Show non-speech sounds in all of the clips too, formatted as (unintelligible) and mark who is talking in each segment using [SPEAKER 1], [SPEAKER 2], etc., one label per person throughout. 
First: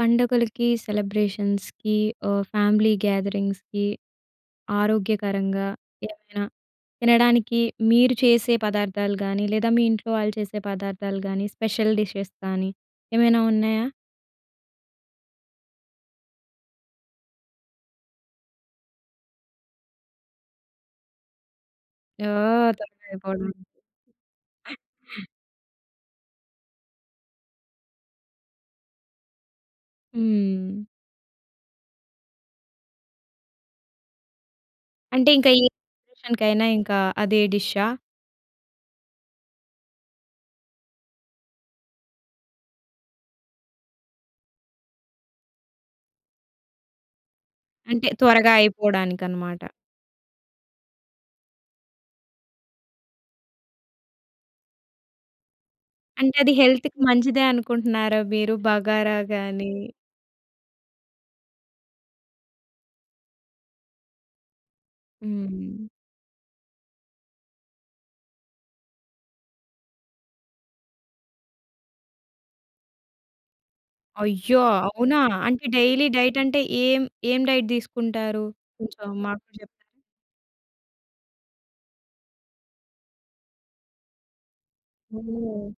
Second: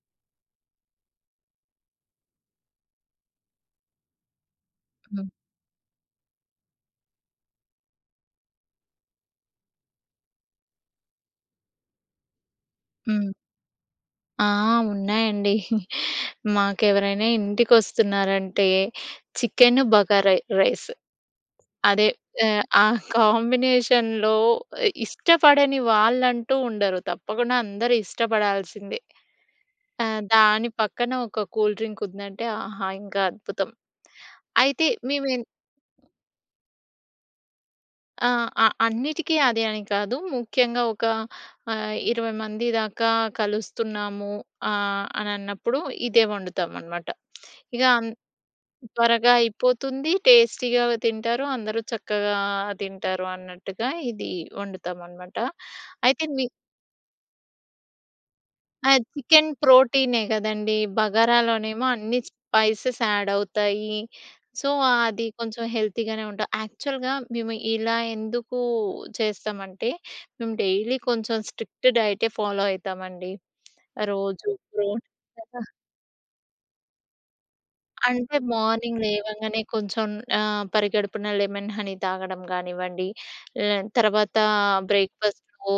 [SPEAKER 1] పండగలకి, సెలబ్రేషన్స్‌కి ఆహ్, ఫ్యామిలీ గ్యాదరింగ్స్‌కి
[SPEAKER 2] హ్మ్.
[SPEAKER 1] ఆరోగ్యకరంగా ఏమైన తినడానికి మీరు చేసే పదార్థాలు గానీ, లేదా మీ ఇంట్లో వాళ్ళు చేసే పదార్థాలు గానీ, స్పెషల్ డిషెస్ గానీ
[SPEAKER 2] హ్మ్.
[SPEAKER 1] ఏమైనా ఉన్నాయా?
[SPEAKER 2] ఆ! ఉన్నాయండి. (chuckles) మాకెవరైనా ఇంటికి వస్తున్నారంటే చికెన్, బగార రైస్ అదే ఆహ్,
[SPEAKER 1] ఓహ్!
[SPEAKER 2] ఆ
[SPEAKER 1] త్వరగా అయిపోవాలని.
[SPEAKER 2] కాంబినేషన్‌లో ఇష్టపడని వాళ్ళంటూ ఉండరు. తప్పకుండా అందరూ ఇష్టపడాల్సిందే. త దాని
[SPEAKER 1] హ్మ్.
[SPEAKER 2] పక్కన ఒక కూల్ డ్రింక్ ఉందంటే, ఆహా! ఇంకా అద్భుతం. అయితే
[SPEAKER 1] అంటే
[SPEAKER 2] మేమేం
[SPEAKER 1] ఇంక ఏ అకేషన్‌కైన ఇంక అదే డిష్షా?
[SPEAKER 2] ఆ! అ అన్నిటికీ అదే అని కాదు ముఖ్యంగా ఒక ఆహ్, 20 మంది దాకా కలుస్తున్నాము ఆహ్, అనన్నప్పుడు ఇదే వండుతాం అనమాట.
[SPEAKER 1] అంటే
[SPEAKER 2] ఇగామ్
[SPEAKER 1] త్వరగా
[SPEAKER 2] త్వరగా
[SPEAKER 1] అయిపోవడానికనమాట.
[SPEAKER 2] అయిపోతుంది, టేస్టీగానే తింటారు. అందరు చక్కగా తింటారు అన్నట్టుగా ఇది వండుతామనమాట. అయితే
[SPEAKER 1] అంటే
[SPEAKER 2] మి
[SPEAKER 1] అది హెల్త్‌కి మంచిదే అనుకుంటున్నారా? మీరు
[SPEAKER 2] ఆ!
[SPEAKER 1] బగారా
[SPEAKER 2] చికెన్
[SPEAKER 1] గాని
[SPEAKER 2] ప్రోటీనే గదండీ, బగరాలోనేమో అన్ని స్పైసెస్ యాడ్ అవుతాయి. సో, ఆది కొంచెం
[SPEAKER 1] హ్మ్.
[SPEAKER 2] హెల్తీగానే ఉంటాయి. యాక్చువల్‌గా మేము ఇలా ఎందుకూ చేస్తామంటే మేము డైలీ కొంచెం స్ట్రిక్ట్ డైటే ఫాలో అయితామండి. రోజూ
[SPEAKER 1] అయ్యో!
[SPEAKER 2] ప్రో
[SPEAKER 1] అవునా!
[SPEAKER 2] కదా!
[SPEAKER 1] అంటే డైలీ డైట్ అంటే ఏం, ఏం డైట్
[SPEAKER 2] అంటే
[SPEAKER 1] తీసుకుంటారు?
[SPEAKER 2] మార్నింగ్
[SPEAKER 1] కొంచెం మాకు కూడా
[SPEAKER 2] లేవంగానే
[SPEAKER 1] చెప్తారా?
[SPEAKER 2] కొంచెం ఆహ్, పరిగడుపున లెమన్ హనీ తాగడం గానివ్వండి, లె తర్వాతా బ్రేక్‌ఫా‌‌స్టూ
[SPEAKER 1] ఓహ్!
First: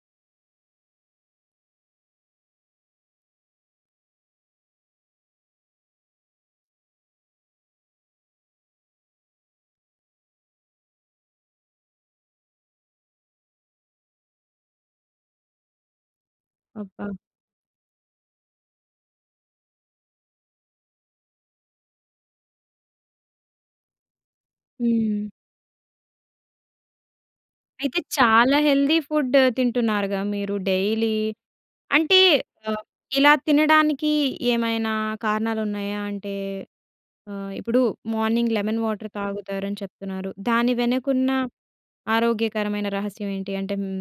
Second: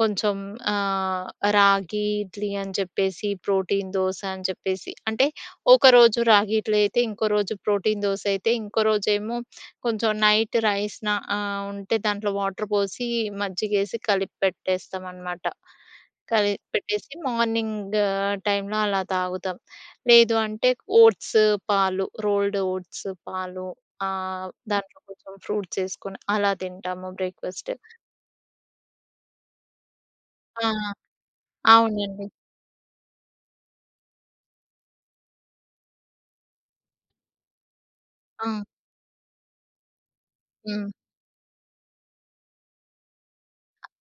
[SPEAKER 2] కొంచెం ఆహ్, రాగి ఇడ్లీ అని చెప్పేసి, ప్రోటీన్ దోస అని చెప్పేసి, అంటే, ఒకరోజు రాగి ఇడ్లీ అయితే ఇంకో రోజు ప్రోటీన్ దోసయితే, ఇంకో రోజేమో కొంచెం నైట్ రైస్‌ నా ఆహ్, ఉంటే దాంట్లో వాటర్ పోసి మజ్జిగేసి కలిప్పెట్టేస్తాం అనమాట. కలిపి పెట్టేసి
[SPEAKER 1] అబ్బా!
[SPEAKER 2] మార్నింగ్ టైంలో అలా తాగుతాం. లేదు అంటే ఓట్స్, పాలు, రోల్డ్ ఓట్స్, పాలు ఆహ్, దాంట్లో
[SPEAKER 1] హ్మ్.
[SPEAKER 2] కొంచెం ఫ్రూట్స్ ఏసుకొని అలా తింటాము బ్రేక్‌ఫా‌స్ట్.
[SPEAKER 1] అయితే చాలా హెల్తీ ఫుడ్ తింటున్నారుగా మీరు
[SPEAKER 2] ఆ!
[SPEAKER 1] డైలీ. అంటే
[SPEAKER 2] అవునండి.
[SPEAKER 1] ఆహ్, ఇలా తినడానికీ ఏమైనా కారణాలున్నాయా? అంటే ఆహ్, ఇప్పుడు మార్నింగ్
[SPEAKER 2] ఆ!
[SPEAKER 1] లెమన్ వాటర్ తాగుతారని చెప్తున్నారు. దాని
[SPEAKER 2] హ్మ్.
[SPEAKER 1] వెనకున్న ఆరోగ్యకరమైన రహస్యం ఏంటి? అంటే
[SPEAKER 2] అ
[SPEAKER 1] హ్మ్.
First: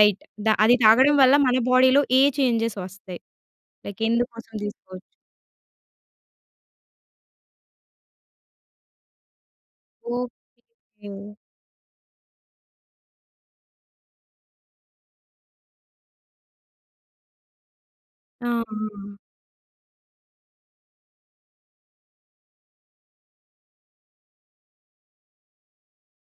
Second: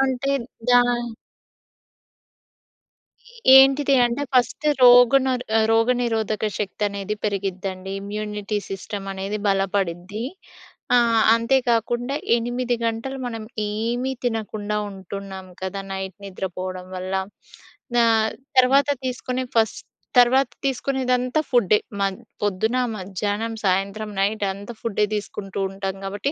[SPEAKER 2] అ అంటే
[SPEAKER 1] అది
[SPEAKER 2] దా
[SPEAKER 1] తాగడం వల్ల మన బాడీ‌లో ఏ చేంజెస్ ఒస్తయి?
[SPEAKER 2] ఏంటిది
[SPEAKER 1] లైక్
[SPEAKER 2] అంటే
[SPEAKER 1] ఎందుకోసం
[SPEAKER 2] ఫస్ట్
[SPEAKER 1] తీసుకోవచ్చు?
[SPEAKER 2] రోగనర్ రోగనిరోధక శక్తి అనేది పెరిగిద్దండి. ఇమ్యూనిటీ సిస్టమ్ అనేది బలపడిద్ది.
[SPEAKER 1] ఓకె.
[SPEAKER 2] ఆహ్, అంతే గాకుండా 8 గంటలు మనం ఏమి తినకుండా ఉంటున్నాం కదా! నైట్ నిద్ర పోవడం వల్ల ఆహ్,
[SPEAKER 1] ఆ! ఆ!
[SPEAKER 2] తర్వాత
[SPEAKER 1] ఆ!
[SPEAKER 2] తీసుకునే ఫస్ట్ తర్వాత తీసుకునేదంతా ఫుడ్డే. మన్ పొద్దున, మధ్యాహ్నం, సాయంత్రం, నైట్ అంతా ఫుడ్డే తీసుకుంటూ ఉంటాం కాబట్టి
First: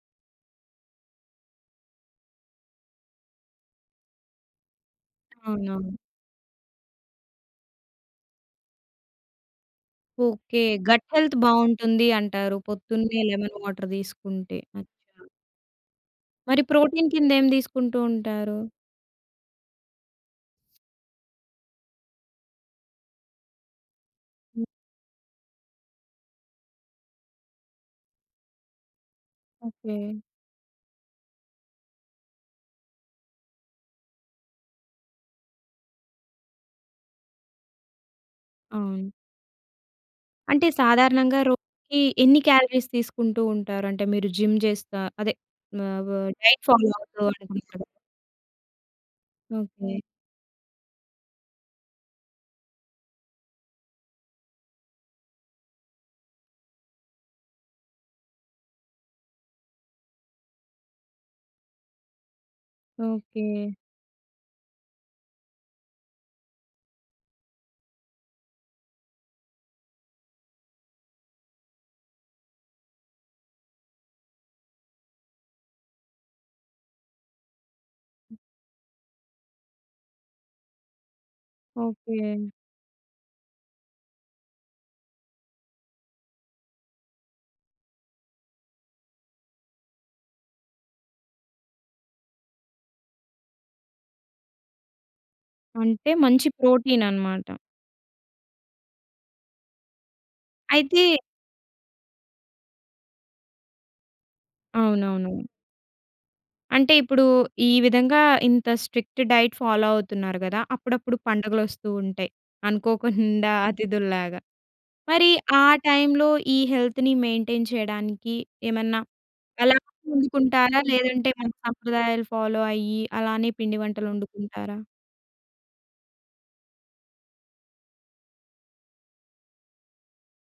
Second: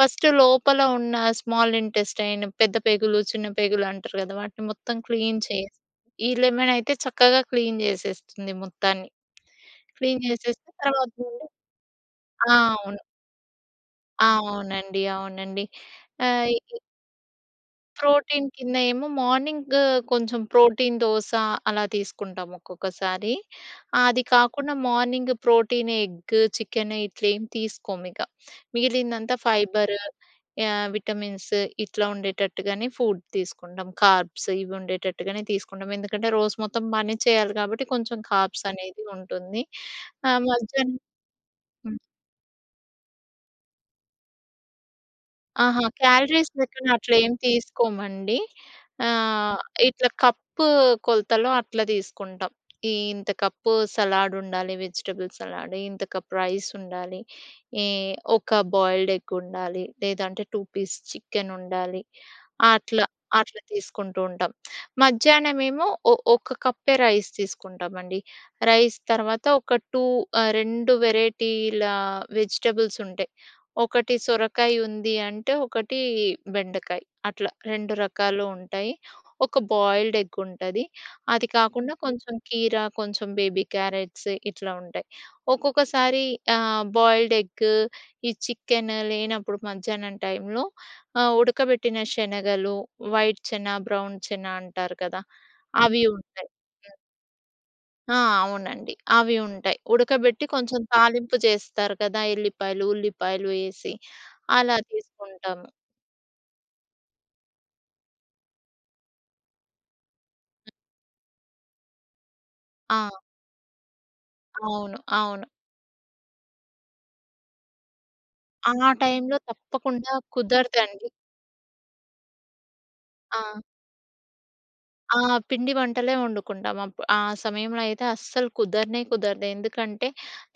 [SPEAKER 2] ఫస్ట్ లోపల ఉన్న స్మాల్ ఇంటెస్టైన్, పెద్ద పేగులు, చిన్న పేగులు అంటారు గదా! వాటిని మొత్తం క్లీన్ చేసి,
[SPEAKER 1] అవునవును.
[SPEAKER 2] ఈ లెమన్ అయితే చక్కగా క్లీన్ చేసేస్తుంది మొత్తాన్ని. Clean
[SPEAKER 1] okay.
[SPEAKER 2] చేసేస్తే
[SPEAKER 1] గట్
[SPEAKER 2] తర్వాత
[SPEAKER 1] హెల్త్
[SPEAKER 2] నుండి
[SPEAKER 1] బాగుంటుంది
[SPEAKER 2] ఆ!
[SPEAKER 1] అంటారు.
[SPEAKER 2] అవును.
[SPEAKER 1] పొద్దున్నే లెమన్ వాటర్
[SPEAKER 2] ఆ!
[SPEAKER 1] తీసుకుంటే
[SPEAKER 2] అవునండి,
[SPEAKER 1] మంచిగా
[SPEAKER 2] అవునండి. ఆహ్,
[SPEAKER 1] మరి
[SPEAKER 2] ఇ
[SPEAKER 1] ప్రోటీన్ కింద ఏం తీసుకుంటూ
[SPEAKER 2] ప్రోటీన్
[SPEAKER 1] ఉంటారు?
[SPEAKER 2] కింద ఏమో మార్నింగ్ కొంచెం ప్రోటీన్ దోస అలా తీసుకుంటాం ఒక్కొక్కసారి. ఆహ్, అది
[SPEAKER 1] హ్మ్.
[SPEAKER 2] కాకుండా మార్నింగ్ ప్రోటీన్ ఎగ్, చికెన్ ఇట్లేమి తీసుకోమిక. మిగిలిందంతా ఫైబర్,
[SPEAKER 1] ఓకె.
[SPEAKER 2] ఆహ్, విటమిన్స్ ఇట్లా ఉండేటట్టుగానే ఫుడ్ తీసుకుంటాం. కార్బ్స్ ఇవి ఉండేటట్టుగానే తీసుకుంటాం ఎందుకంటే రోజు మొత్తం పని చేయాలి కాబట్టి కొంచెం కార్బ్స్ అనేది
[SPEAKER 1] అవును.
[SPEAKER 2] ఉంటుంది. ఆహ్,
[SPEAKER 1] అంటే
[SPEAKER 2] మధ్యాహ్నం
[SPEAKER 1] సాధారణంగా
[SPEAKER 2] హ్మ్.
[SPEAKER 1] రోజుకి ఎన్ని క్యాలరీస్ తీసుకుంటూ ఉంటారు? అంటే మీరు జిమ్ చేస్తా అదే,
[SPEAKER 2] ఆహా!
[SPEAKER 1] మా వ వార్డ్
[SPEAKER 2] క్యాలరీస్
[SPEAKER 1] డైట్
[SPEAKER 2] లెక్కన
[SPEAKER 1] ఫాలో
[SPEAKER 2] అట్లా
[SPEAKER 1] అవుతూ
[SPEAKER 2] ఏం
[SPEAKER 1] (unintelligible)
[SPEAKER 2] తీసుకోమండి. ఆహ్,
[SPEAKER 1] ఓకె.
[SPEAKER 2] ఇట్లా కప్పు కొలతలో అట్లా తీసుకుంటాం. ఇంత కప్పు సలాడ్ ఉండాలి, వెజిటబుల్ సలాడ్, ఇంత కప్ రైస్ ఉండాలి, ఈ ఒక బాయిల్డ్ ఎగ్ ఉండాలి. లేదంటే 2 పీస్ చికెన్ ఉండాలి అట్లా అట్లా
[SPEAKER 1] ఓకె.
[SPEAKER 2] తీసుకుంటూ ఉంటాం. మధ్యాహ్నం ఏమో ఒ ఒక కప్పే రైస్ తీసుకుంటామండి. రైస్ తర్వాత ఒక 2 ఆహ్, 2 వెరైటీల వెజిటబుల్స్ ఉంటాయి. ఒకటి సొరకాయ ఉంది అంటే, ఒకటి బెండకాయ్ అట్లా 2 రకాలు ఉంటాయి. ఒక బాయిల్డ్ ఎగ్ ఉంటది, అది కాకుండా కొంచెం
[SPEAKER 1] ఓకె.
[SPEAKER 2] కీర, కొంచెం బేబీ క్యారట్స్ ఇట్లా ఉంటాయి. ఒక్కొక్కసారి ఆహ్, బాయిల్డ్ ఎగ్ ఈ చికెన్ లేనప్పుడు మధ్యాహ్నం టైంలో ఆహ్, ఉడకబెట్టిన శనగలు, వైట్ చెన, బ్రౌన్ చెన అంటారు కదా! అవి
[SPEAKER 1] అంటే మంచి
[SPEAKER 2] ఉంటాయి. హ్మ్.
[SPEAKER 1] ప్రోటీన్ అనమాట.
[SPEAKER 2] ఆ! అవునండి. అవి ఉంటాయి. ఉడకబెట్టి కొంచెం
[SPEAKER 1] అయితే
[SPEAKER 2] తాలింపు చేస్తారు కదా! ఎల్లిపాయలు, ఉల్లిపాయలు ఏసి అలా
[SPEAKER 1] అవునవునవును.
[SPEAKER 2] తీసుకుంటాము.
[SPEAKER 1] అంటే ఇప్పుడు, ఈ విధంగా ఇంత స్ట్రిక్ట్ డైట్ ఫాలో అవుతున్నారు గదా! అప్పుడప్పుడు పండగలు వస్తూ ఉంటాయి
[SPEAKER 2] ఆ!
[SPEAKER 1] అనుకోకుండా (giggles) అతిథుల్లాగా.
[SPEAKER 2] అవును.
[SPEAKER 1] మరి
[SPEAKER 2] అవును.
[SPEAKER 1] ఆ టైంలో ఈ హెల్త్‌ని మెయింటైన్ చేయడానికి
[SPEAKER 2] ఆ
[SPEAKER 1] ఏమన్నా
[SPEAKER 2] టైంలో
[SPEAKER 1] అలా
[SPEAKER 2] తప్పకుండా
[SPEAKER 1] వండుకుంటారా,
[SPEAKER 2] కుదరదండి.
[SPEAKER 1] లేదంటే మన సంప్రదాయాలు ఫాలో అయ్యి అలానే
[SPEAKER 2] ఆ!
[SPEAKER 1] పిండి వంటలు వండుకుంటారా?
[SPEAKER 2] ఆ! పిండి వంటలే వండుకుంటాం. అప్ ఆ సమయంలో అయితే అస్సలు కుదరనే కుదరదు. ఎందుకంటే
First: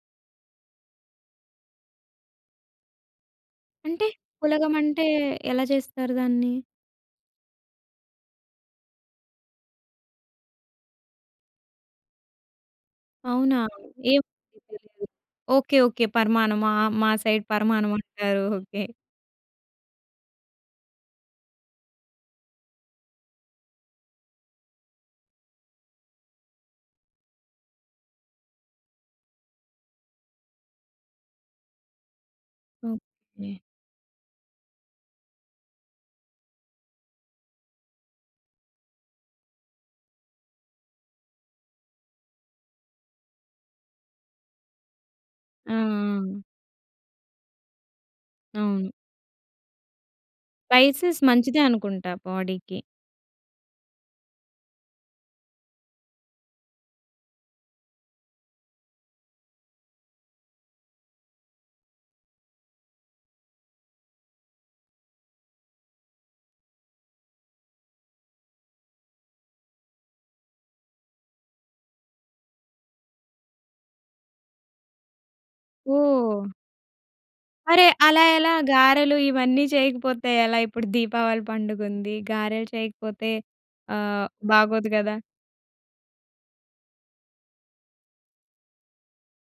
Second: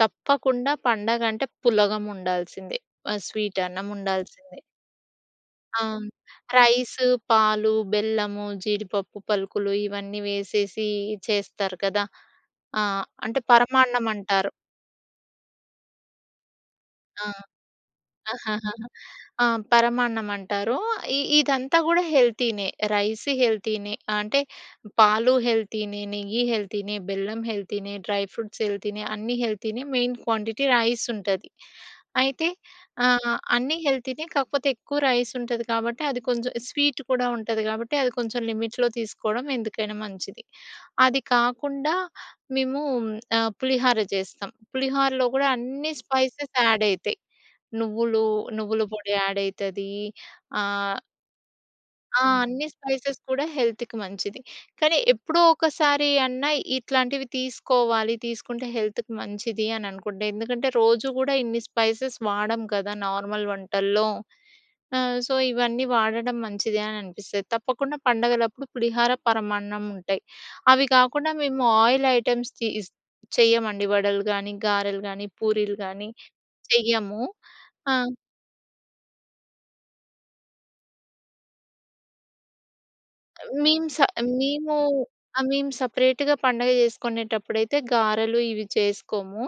[SPEAKER 2] తప్పకుండా పండగ అంటే పులగం ఉండాల్సిందే. ఆ స్వీట్ అన్నం
[SPEAKER 1] అంటే?
[SPEAKER 2] ఉండాల్సిందే.
[SPEAKER 1] పులగం అంటే ఎలా
[SPEAKER 2] ఆ!
[SPEAKER 1] చేస్తారు దాన్ని?
[SPEAKER 2] రైస్, పాలు, బెల్లము, జీడిపప్పు పలుకులు ఇవన్నీ వేసేసి చేస్తారు కదా! ఆ! అంటే
[SPEAKER 1] అవునా!
[SPEAKER 2] పరమాన్నం అంటారు.
[SPEAKER 1] ఏమోనండి తెలీదు. ఓకే. ఓకే. పరమాణ‌మా! మా
[SPEAKER 2] ఆ!
[SPEAKER 1] సైడ్ పరమాణం అంటారు. ఓకే.
[SPEAKER 2] (chuckles) ఆ! పరమాన్నం అంటారు. ఇ ఇదంతా కూడా హెల్తీనే. రైస్ హెల్తీనే, అంటే, పాలు హెల్తీనే, నెయ్యి హెల్తీనే, బెల్లం హెల్తీనే, డ్రై ఫ్రూట్స్ హెల్తీనే. అన్నీ మెయిన్ క్వాంటిటీ రైస్ ఉంటది. అయితే ఆహ్,
[SPEAKER 1] ఓకే.
[SPEAKER 2] అన్నీ హెల్తీనే, కాకపోతే ఎక్కువ రైస్ ఉంటది కాబట్టి, అది కొంచెం స్వీట్ కూడా ఉంటది కాబట్టి, అది కొంచెం లిమిట్‌లో తీసుకోవడం ఎందుకైనా మంచిది. అది కాకుండా మేము ఆ పులిహార చేస్తాం. పులిహోరలో కూడా
[SPEAKER 1] ఆ‌!
[SPEAKER 2] అన్ని
[SPEAKER 1] ఆ!
[SPEAKER 2] స్పైసెస్ యాడ్ అయితాయి. నువ్వులు, నువ్వుల
[SPEAKER 1] అవును.
[SPEAKER 2] పొడి యాడ్ అయితది. ఆహ్
[SPEAKER 1] స్పై‌సే‌స్ మంచిదే అనుకుంటా
[SPEAKER 2] ఆ! అన్ని
[SPEAKER 1] బాడీ‌కి.
[SPEAKER 2] స్పైసెస్ కూడా హెల్త్‌కి మంచిది. కానీ ఎప్పుడో ఒకసారి అన్నా ఇట్లాంటివి తీసుకోవాలి. తీసుకుంటే హెల్త్‌కి మంచిది అని అనుకుంటే, ఎందుకంటే రోజు కూడా ఇన్ని స్పైసెస్ వాడం కదా! నార్మల్ వంటల్లో. ఆ సో, ఇవన్నీ వాడడం మంచిది అని అనిపిస్తది. తప్పకుండా పండగలప్పుడు పులిహార, పరమాన్నం ఉంటాయి. అవి కాకుండా మేము ఆయిల్ ఐటెమ్‌స్ తిస్ చెయ్యమండి వడలు గానీ, గారెలు గానీ, పూరీలు గానీ
[SPEAKER 1] ఓహ్!
[SPEAKER 2] చెయ్యము.
[SPEAKER 1] అరే!
[SPEAKER 2] ఆ!
[SPEAKER 1] అలా ఎలా గారెలు ఇవన్నీ చేయకపోతే ఎలా? ఇప్పుడు దీపావళి పండుగ ఉంది. గారెలు చేయకపోతే
[SPEAKER 2] మేం స
[SPEAKER 1] ఆహ్,
[SPEAKER 2] మేము
[SPEAKER 1] బాగోదు గదా!
[SPEAKER 2] ఆ మేము సెపరేట్‌గా పండగ చేసుకునేటప్పుడైతే గారెలు ఇవి చేసుకోము.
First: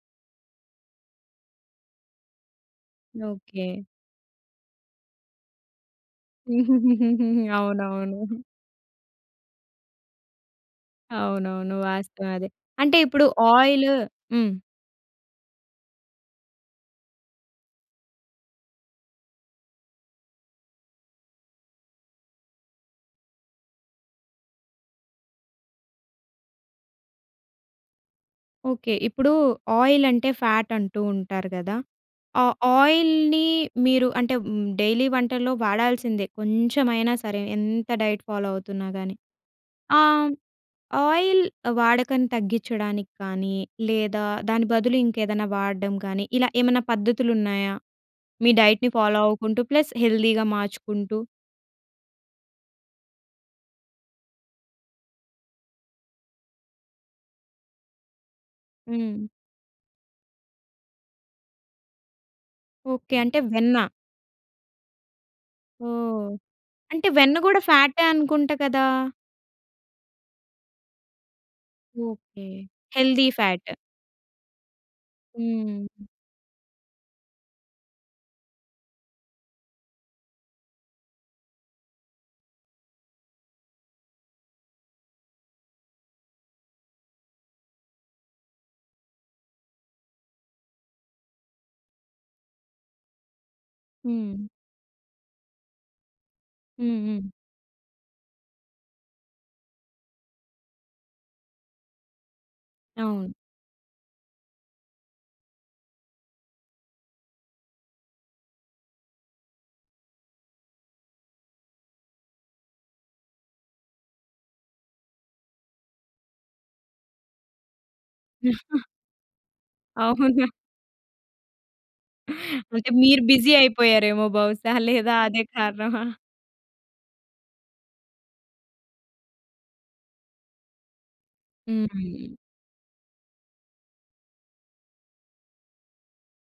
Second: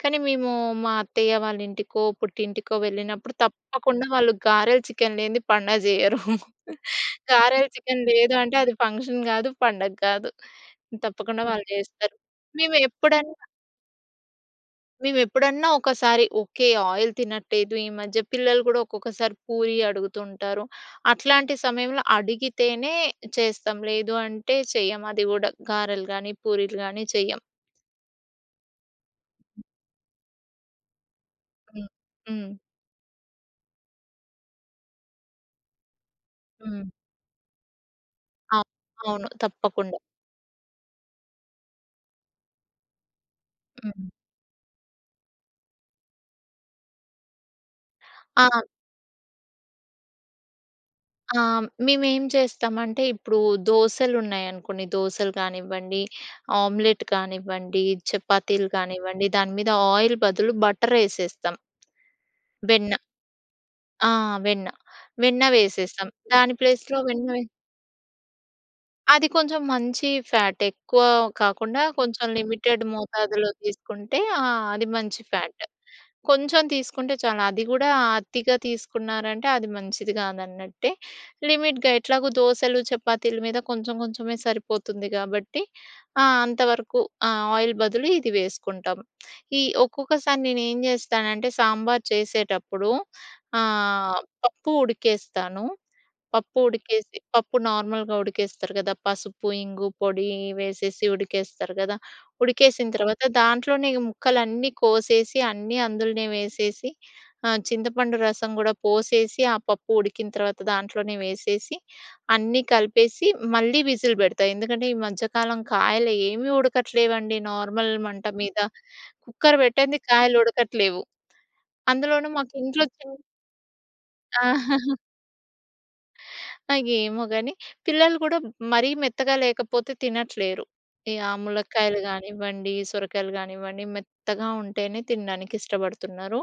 [SPEAKER 2] కానీ మేము మా అత్తయ్య వాళ్ళ ఇంటికో, పుట్టింటికో వెళ్ళినప్పుడు
[SPEAKER 1] ఓకే.
[SPEAKER 2] తప్పకుండా వాళ్ళు గారెలు, చికెన్ లేనిది పండగ జేయరు. (chuckles)
[SPEAKER 1] (chuckles)
[SPEAKER 2] గారెలు, చికెన్ లేదు
[SPEAKER 1] అవునవును.
[SPEAKER 2] అంటే అది ఫంక్షన్ గాదు, పండగ గాదు. తప్పకుండా వాళ్ళు
[SPEAKER 1] అవునవును.
[SPEAKER 2] చేస్తారు.
[SPEAKER 1] వాస్తవం అదే.
[SPEAKER 2] మేము
[SPEAKER 1] అంటే ఇప్పుడు
[SPEAKER 2] ఎప్పుడన్నా.
[SPEAKER 1] ఆయి‌లూ హ్మ్.
[SPEAKER 2] మేము ఎప్పుడన్నా ఒకసారి, ఓకె ఆయిల్ తినట్లేదు. ఈ మధ్య పిల్లలు గూడా ఒక్కొక్కసారి పూరి అడుగుతూ ఉంటారు. అట్లాంటి సమయంలో అడిగితేనే చేస్తాం. లేదు అంటే చెయ్యం. అది గూడా గారెలు గాని, పూరీలు కాని చెయ్యం.
[SPEAKER 1] ఓకె. ఇప్పుడు ఆయిల్ అంటే, ఫాట్ అంటూ ఉంటారు గదా?
[SPEAKER 2] హ్మ్,
[SPEAKER 1] ఆ
[SPEAKER 2] హ్మ్.
[SPEAKER 1] ఆయిల్‌ని మీరు అంటే హ్మ్, డైలీ వంటల్లో వాడాల్సిందే
[SPEAKER 2] హ్మ్.
[SPEAKER 1] కొంచెమైనా సరే. ఎంత డైట్ ఫాలో
[SPEAKER 2] అవును,
[SPEAKER 1] అవుతున్నా గాని.
[SPEAKER 2] అవును. తప్పకుండా.
[SPEAKER 1] ఆ! ఆయిల్ వాడకను తగ్గించడానికి కానీ,
[SPEAKER 2] హ్మ్.
[SPEAKER 1] లేదా దాని బదులు ఇంకేదైనా వాడడం గానీ ఇలా ఏమన్నా పద్ధతులు ఉన్నాయా? మీ
[SPEAKER 2] ఆ!
[SPEAKER 1] డైట్‌ని ఫాలో అవుకుంటూ ప్లస్ హెల్తీ‌గా మార్చుకుంటూ.
[SPEAKER 2] ఆ! మేము ఏం చేస్తామంటే ఇప్పుడు దోసలు ఉన్నాయనుకోండి దోసలు గానివ్వండి, ఆమ్లెట్ కానివ్వండి, చపాతీలు
[SPEAKER 1] హ్మ్.
[SPEAKER 2] గానివ్వండి దాని మీద ఆయిల్ బదులు బటర్ ఎసేస్తాం. వెన్న.
[SPEAKER 1] ఓకె. అంటే వెన్న?
[SPEAKER 2] ఆ! వెన్న. వెన్న వేసేస్తాం.
[SPEAKER 1] ఓహ్!
[SPEAKER 2] దాని ప్లేస్‌లో
[SPEAKER 1] అంటే
[SPEAKER 2] వెన్న
[SPEAKER 1] వెన్న
[SPEAKER 2] వే
[SPEAKER 1] గూడా ఫాటే అనుకుంట గదా?
[SPEAKER 2] అది కొంచెం మంచి ఫ్యాట్. ఎక్కువ కాకుండా కొంచెం
[SPEAKER 1] ఓకె.
[SPEAKER 2] లిమిటెడ్
[SPEAKER 1] హెల్తీ
[SPEAKER 2] మోతాదులో
[SPEAKER 1] ఫాట్.
[SPEAKER 2] తీసుకుంటే ఆ! అది మంచి ఫ్యాట్.
[SPEAKER 1] హ్మ్.
[SPEAKER 2] కొంచెం తీసుకుంటే చాలు, అది గూడా అతిగా తీసుకున్నారంటే, అది మంచిది గాదన్నట్టే. లిమిట్‌గా ఎట్లాగో దోసలు, చపాతీలు మీద కొంచెం కొంచెమే సరిపోతుంది గాబట్టి. ఆ! అంతవరకు ఆ ఆయిల్ బదులు ఇది వేసుకుంటాం. ఈ ఒక్కొక్కసారి నేను ఏం జెస్తానంటే, సాంబార్ చేసేటప్పుడు ఆహ్,
[SPEAKER 1] హ్మ్.
[SPEAKER 2] పప్పు ఉడికేస్తాను. పప్పు
[SPEAKER 1] హ్మ్,
[SPEAKER 2] ఉడికేసి,
[SPEAKER 1] హ్మ్.
[SPEAKER 2] పప్పు నార్మల్‌గా ఉడికేస్తరు గదా! పసుపు, ఇంగు పొడి వేసేసి ఉడికేస్తరు గదా! ఉడికేసిన తర్వాత
[SPEAKER 1] అవును.
[SPEAKER 2] దాంట్లోనే ముక్కలన్నీ కోసేసి, అన్నీ అందులోనే వేసేసి, ఆహ్, చింతపండు రసం గూడా పోసేసి, ఆ పప్పు ఉడికిన తర్వాత దాంట్లోనే వేసేసి, అన్నీ కలిపేసి మళ్ళీ విజిల్ పెడతా. ఎందుకంటే ఈ మధ్యకాలం కాయలు ఏమీ ఉడకట్లేవండి. నార్మల్ మంట మీద.
[SPEAKER 1] (giggles)
[SPEAKER 2] కుక్కర్ పెట్టంది కాయలు
[SPEAKER 1] అవును.
[SPEAKER 2] ఉడకట్లేవు. అందులోనూ మాకు ఇంట్లో
[SPEAKER 1] అంటే
[SPEAKER 2] చిన్
[SPEAKER 1] మీరు బిసీ అయిపోయారేమో
[SPEAKER 2] ఆ!
[SPEAKER 1] బహుశా
[SPEAKER 2] (chuckles)
[SPEAKER 1] లేదా అదే కారణమా?
[SPEAKER 2] (gasps) ఇగ ఎమో గని, పిల్లలు గూడా మరీ మెత్తగా లేకపోతే తినట్లేరు. ఈ ఆ ములకాయలు
[SPEAKER 1] హుహు.
[SPEAKER 2] గానివ్వండి, సొరకాయలు గానివ్వండి మెత్తగా ఉంటేనే తినడానికి ఇష్టపడుతున్నారు.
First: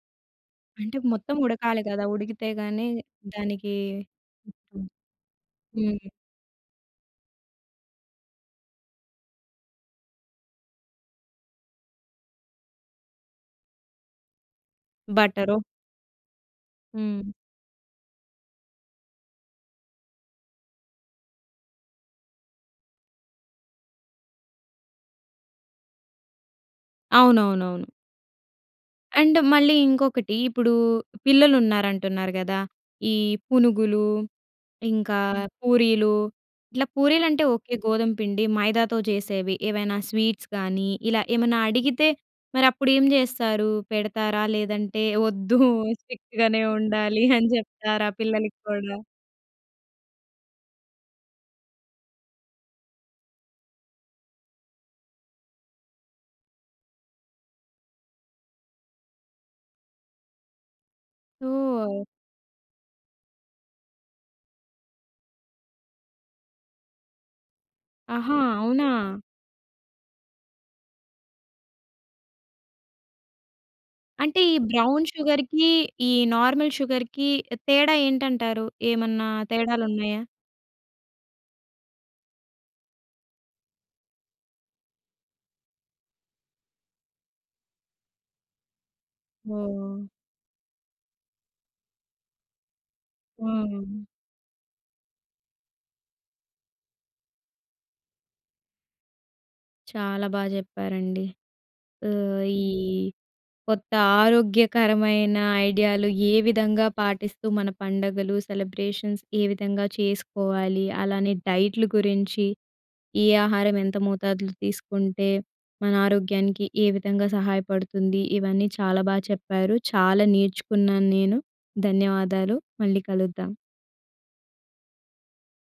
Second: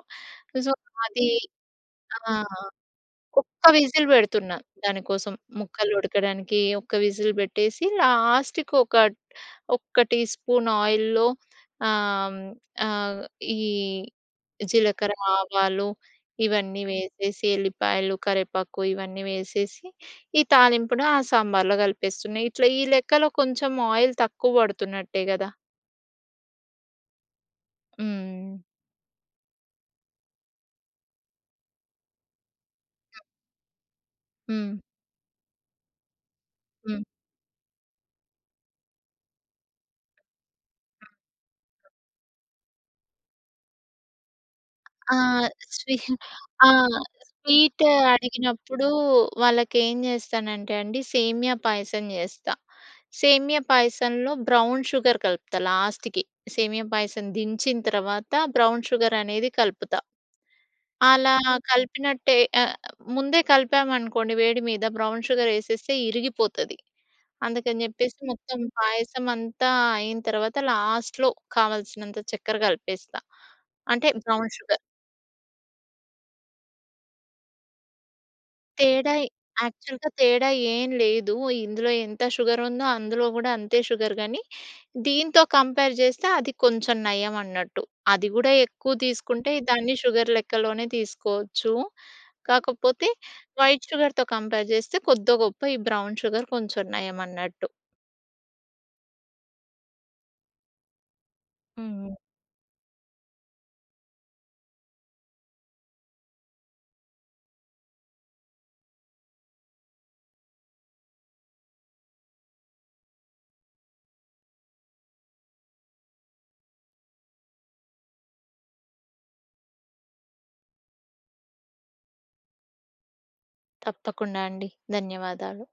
[SPEAKER 2] సో
[SPEAKER 1] అంటే
[SPEAKER 2] అది
[SPEAKER 1] మొత్తం ఉడకాలి గదా!
[SPEAKER 2] ఆ!
[SPEAKER 1] ఉడికితే గాని
[SPEAKER 2] ఒక్క
[SPEAKER 1] దానికి
[SPEAKER 2] విజిల్ పెడుతున్న దానికోసం. ముక్కలు
[SPEAKER 1] హ్మ్.
[SPEAKER 2] ఉడకడానికి ఒక్క విజిల్ పెట్టేసి లాస్ట్‌కి ఒక ఒక్క టీ-స్పూన్ ఆయిల్‌లో ఆహ్, ఆహ్, ఈ జీలకర్ర,
[SPEAKER 1] బటరో.
[SPEAKER 2] ఆవాలు ఇవన్నీ
[SPEAKER 1] హ్మ్.
[SPEAKER 2] వేసేసి ఎల్లిపాయలు, కరివేపాకు ఇవన్నీ వేసేసి, ఈ తాలింపును ఆ సాంబార్‌లో కలిపేస్తున్న. ఇట్లా ఈ లెక్కలో కొంచెం ఆయిల్ తక్కువ పడుతున్నట్టే గదా!
[SPEAKER 1] అవునవునవును.
[SPEAKER 2] హ్మ్.
[SPEAKER 1] అండ్ మళ్ళీ ఇంకొకటి ఇప్పుడు పిల్లలున్నారంటున్నారు గదా! ఈ పునుగులు,
[SPEAKER 2] హ్మ్.
[SPEAKER 1] ఇంకా పూరీలు ఇట్లా
[SPEAKER 2] హ్మ్.
[SPEAKER 1] పూరీలుంటే ఓకే. గోధుమ పిండి. మైదాతో చేసేవి, ఏవైనా స్వీట్స్ గానీ ఇలా ఏమన్నా అడిగితే మరి అప్పుడు ఏం జేస్తారు? పెడతారా! లేదంటే
[SPEAKER 2] ఆ!
[SPEAKER 1] వద్దు
[SPEAKER 2] స్వి (giggles)
[SPEAKER 1] స్ట్రిక్ట్‌గానే
[SPEAKER 2] ఆ!
[SPEAKER 1] ఉండాలి అని
[SPEAKER 2] స్వీట్
[SPEAKER 1] చెప్తారా? పిల్లలకి
[SPEAKER 2] అడిగినప్పుడు
[SPEAKER 1] గూడా.
[SPEAKER 2] వాళ్ళకి ఏం జేస్తానంటే అండి సేమియా పాయసం జేస్తా. సేమియా పాయసంలో బ్రౌన్ షుగర్ కలుపుతా లాస్ట్‌కి. సేమియా పాయసం దించిన తర్వాత బ్రౌన్ షుగర్ అనేది కలుపుతా. అలా
[SPEAKER 1] సో
[SPEAKER 2] కలిపినట్టే ఆహ్, ముందే కలిపాము అనుకోండి వేడి మీద బ్రౌన్ షుగర్ వేసేస్తే ఇరిగిపోతది. అందుకని చెప్పేసి
[SPEAKER 1] ఆహా!
[SPEAKER 2] మొత్తం
[SPEAKER 1] అవునా!
[SPEAKER 2] పాయసం అంతా అయిన తరువాత లాస్ట్‌లో కావాల్సినంత చక్కెర కలిపేస్తా అంటే
[SPEAKER 1] అంటే
[SPEAKER 2] బ్రౌన్
[SPEAKER 1] ఈ
[SPEAKER 2] షుగర్.
[SPEAKER 1] బ్రౌన్ షుగర్‌కి ఈ నార్మల్ షుగర్‌కి తేడా ఏంటంటారు?
[SPEAKER 2] తేడా
[SPEAKER 1] ఏమన్నా
[SPEAKER 2] యాక్చువల్‌గా
[SPEAKER 1] తేడాలున్నాయా?
[SPEAKER 2] తేడా ఏం లేదు ఇందులో ఎంత షుగర్ ఉందో అందులో కూడా అంతే షుగర్ గానీ. దీంతో కంపేర్ చేస్తే అది కొంచెం నయం అన్నట్టు. అది కూడా ఎక్కువ తీసుకుంటే దాన్ని
[SPEAKER 1] ఓహ్!
[SPEAKER 2] షుగర్ లెక్కలోనే తీసుకోవచ్చు. కాకపోతే వైట్
[SPEAKER 1] హ్మ్.
[SPEAKER 2] షుగర్‌తో కంపేర్ చేస్తే కొద్దో గొప్పో ఈ బ్రౌన్ షుగర్ కొంచెం నయం అన్నట్టు.
[SPEAKER 1] చాలా బాగా చెప్పారండి.
[SPEAKER 2] హ్మ్.
[SPEAKER 1] ఆహ్, ఈ కొత్త ఆరోగ్యకరమైన ఐడియాలు ఏ విధంగా పాటిస్తూ మన పండుగలు సెలబ్రేషన్స్ ఏ విధంగా చేసుకోవాలి? అలానే డైట్‌లు గురించి, ఏ ఆహారం ఎంత మోతాదులో తీసుకుంటే మన ఆరోగ్యానికి ఏ విధంగా సహాయపడుతుంది. ఇవన్నీ చాలా బాగా చెప్పారు చాలా నేర్చుకున్నాను నేను. ధన్యవాదాలు. మళ్ళీ కలుద్దాం.
[SPEAKER 2] తప్పకుండా అండి. ధన్యవాదాలు.